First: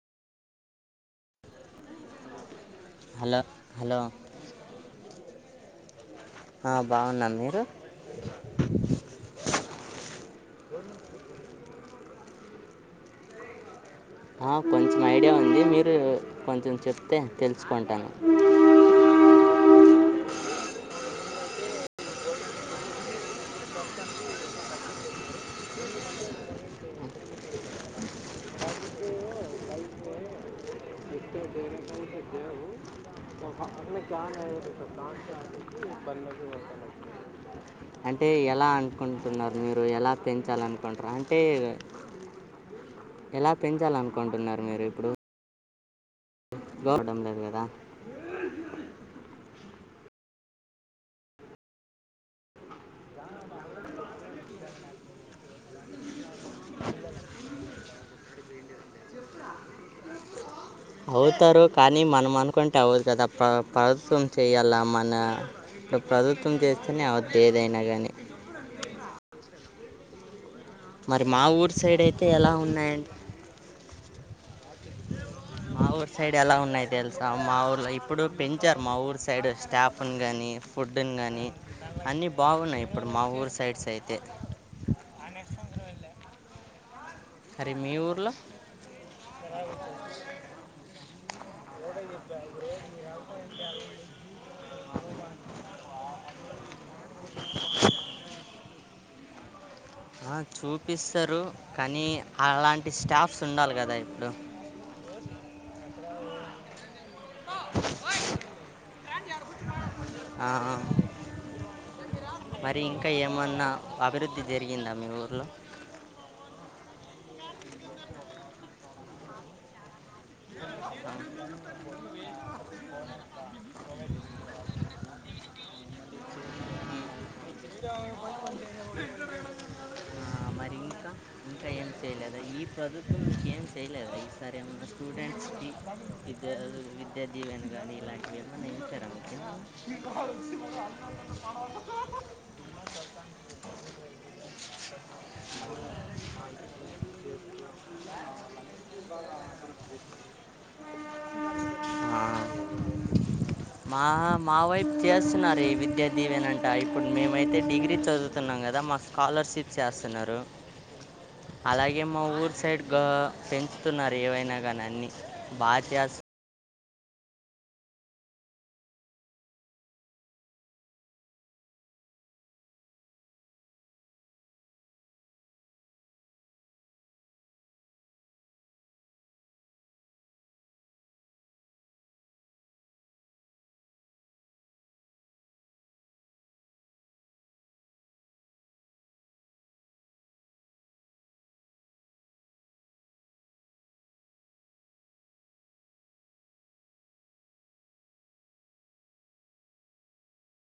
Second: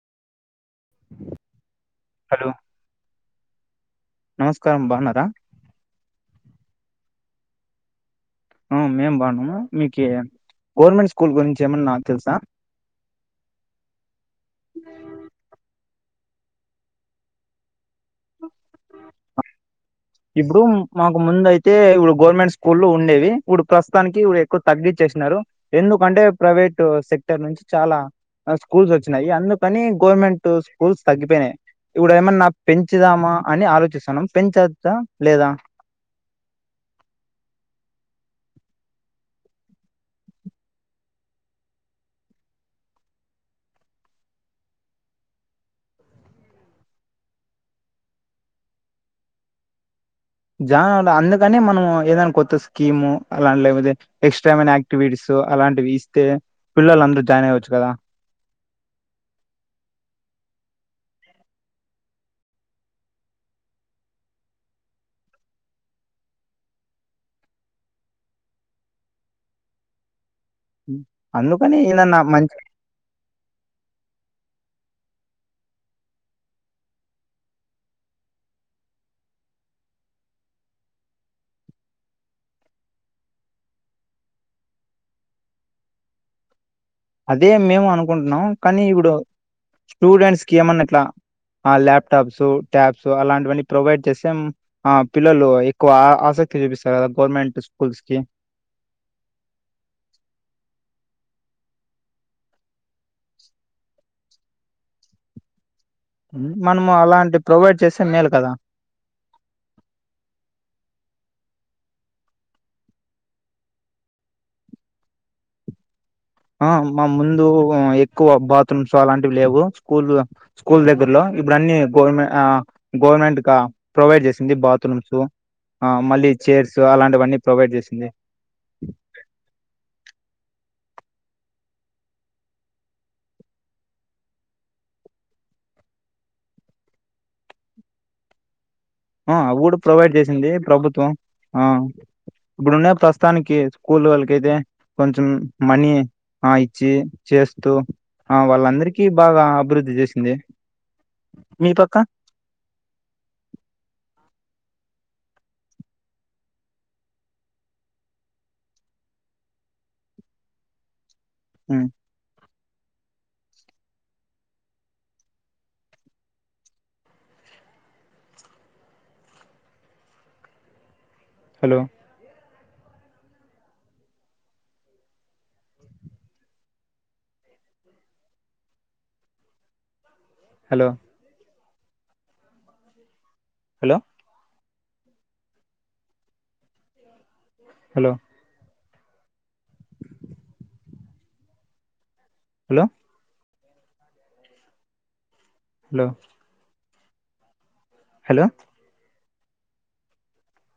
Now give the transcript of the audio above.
Hello hello hello నమస్కారం బావున్నరా. ఆ బావున్నాను. మీరు? ఆ మేం బావున్నాము. మీకి గవర్నమెంట్ స్కూల్ గురించి ఏమన్నా తెలుసా? ఆ కొంచెం ఐడియా ఉంది, మీరు కొంచెం చెప్తే తెలుసుకుంటాను. ఇప్పుడు మాకు ముందు అయితే ఇప్పుడు గవర్నమెంట్ స్కూల్లు ఉండేవి. ఇప్పుడు ప్రస్తుతానికి ఇప్పుడు ఎక్కువ తగ్గిచ్చేశినారు. ఎందుకంటే ప్రైవేటు సెక్టార్ నుంచి చాలా ఆ స్కూల్స్ వచ్చినాయి అందుకని గవర్నమెంట్ స్కూల్స్ తగ్గిపోయినయి ఇప్పుడు ఏమన్నా పెంచుదామా అని ఆలోచిస్తున్నాం, పెంచ [unintelligible] అంటే ఎలా అనుకుంటున్నారు మీరు ఎలా పెంచాలనుకుంటుర్రు అంటే ఎలా పెంచాలనుకుంటున్నారు మీరు ఇప్పుడు. ఎవర్ని నమ్మలేన్ గదా జా ఆడ అందుకనే మనం ఏదన్న కొత్త స్కీము అలా అన్ లేకపోతే ఎక్స్ట్రా ఏమైనా యాక్టివిటీస్ అలాంటివి ఇస్తే పిల్లల్ అందరు జాయిన్ అయ్యవచ్చు కదా అవుతారు కానీ మనం అనుకుంటే అవ్వదు కదప్ప ప్రభుత్వం చేయాల మన ప్రభుత్వం చేస్తేనే అవద్ది ఏదైన గానీ హ్మ్. మరి మా ఊర్ అందుకని సైడ్ ఏదన్నా అయితే ఎలా మంచి ఉన్నాయం మా ఊర్ సైడ్ ఎలా ఉన్నాయి తెల్సా మా ఊర్లో ఇప్పుడు పెంచార్ మా ఊర్ సైడ్ స్టాఫ్న్ గానీ ఫుడ్న్ గానీ అన్నీ బాగున్నాయి ఇప్పుడు మా ఊర్ సైడ్స్ అయితే అనేస్తం [unintelligible] అదే మేము అనుకుంటున్నాం కనీ ఇప్పుడు స్టూడెంట్స్కి ఏమన్న ఇట్ల ఆ ల్యాప్టాప్స్, ట్యాబ్స్ అలాంటివన్నీ ప్రొవైడ్ చేస్ ఆ పిల్లలు ఎక్కువ ఆసక్తి చూపిస్తార్ కదా గవర్నమెంట్ స్కూల్స్కి ఆ చూపిస్తరు కనీ అలాంటి స్టాఫ్స్ ఉండాల్ గదా ఇప్పుడు మనము అలాంటి ప్రొవైడ్ చేస్తే మేలు కదా ఆవ్ మరి ఇంక ఏమన్న అభివృద్ధి జరిగిందా మీ ఊర్లో? ఆ మా ముందు ఎక్కువ బాత్రూమ్స్ అలాంటివి లేవు స్కూల్ల స్కూల్ ఆ, దగ్గర్లో ఇప్పుడు అన్ని గవర్న ఆ గవర్నమెంట్క ప్రొవైడ్ చేస్ ది బాత్రుమ్స్ ఆ మళ్ళీ చైర్స్ అలాంటి వన్ని మరి ఇంకా ఇంకా ఏం చేయలేదా ఈ ప్రభుత్వం మీకేం చేయలేదా ఈ సారి ఏమన్నా స్టూడెంట్స్కి విద్య విద్యా దీవెన్ గానీ ఇలాంటివి ఏమన్న ఇంకా ఆ అవి గుడా ప్రొవైడ్ చేసింది ప్రభుత్వం ఆ ఇప్పుడున్న ప్రస్తుతానికి స్కూల్ వాళ్ళకైతే కొంచం మనీ ఆ ఇచ్చి, చేస్తూ ఆ వాళ్ళందరికీ బాగా అభివృద్ధి చేసింది. మీ పక్కా? మీకు మా మా వైప్ చేస్తున్నార్ ఈ విద్య దీవేనంట ఇప్పుడ్ మేం మైతే డిగ్రీ చదువుతున్నాం గదా మాక్ స్కాలర్షిప్ చేసున్నారు ఉమ్, అలాగే మా ఊర్ సైడ్గా పెంచుతున్నార్ ఏవైనా గాన్ అన్నీ బాత్య hello! Hello! Hello! Hello! Hello! లో హలో!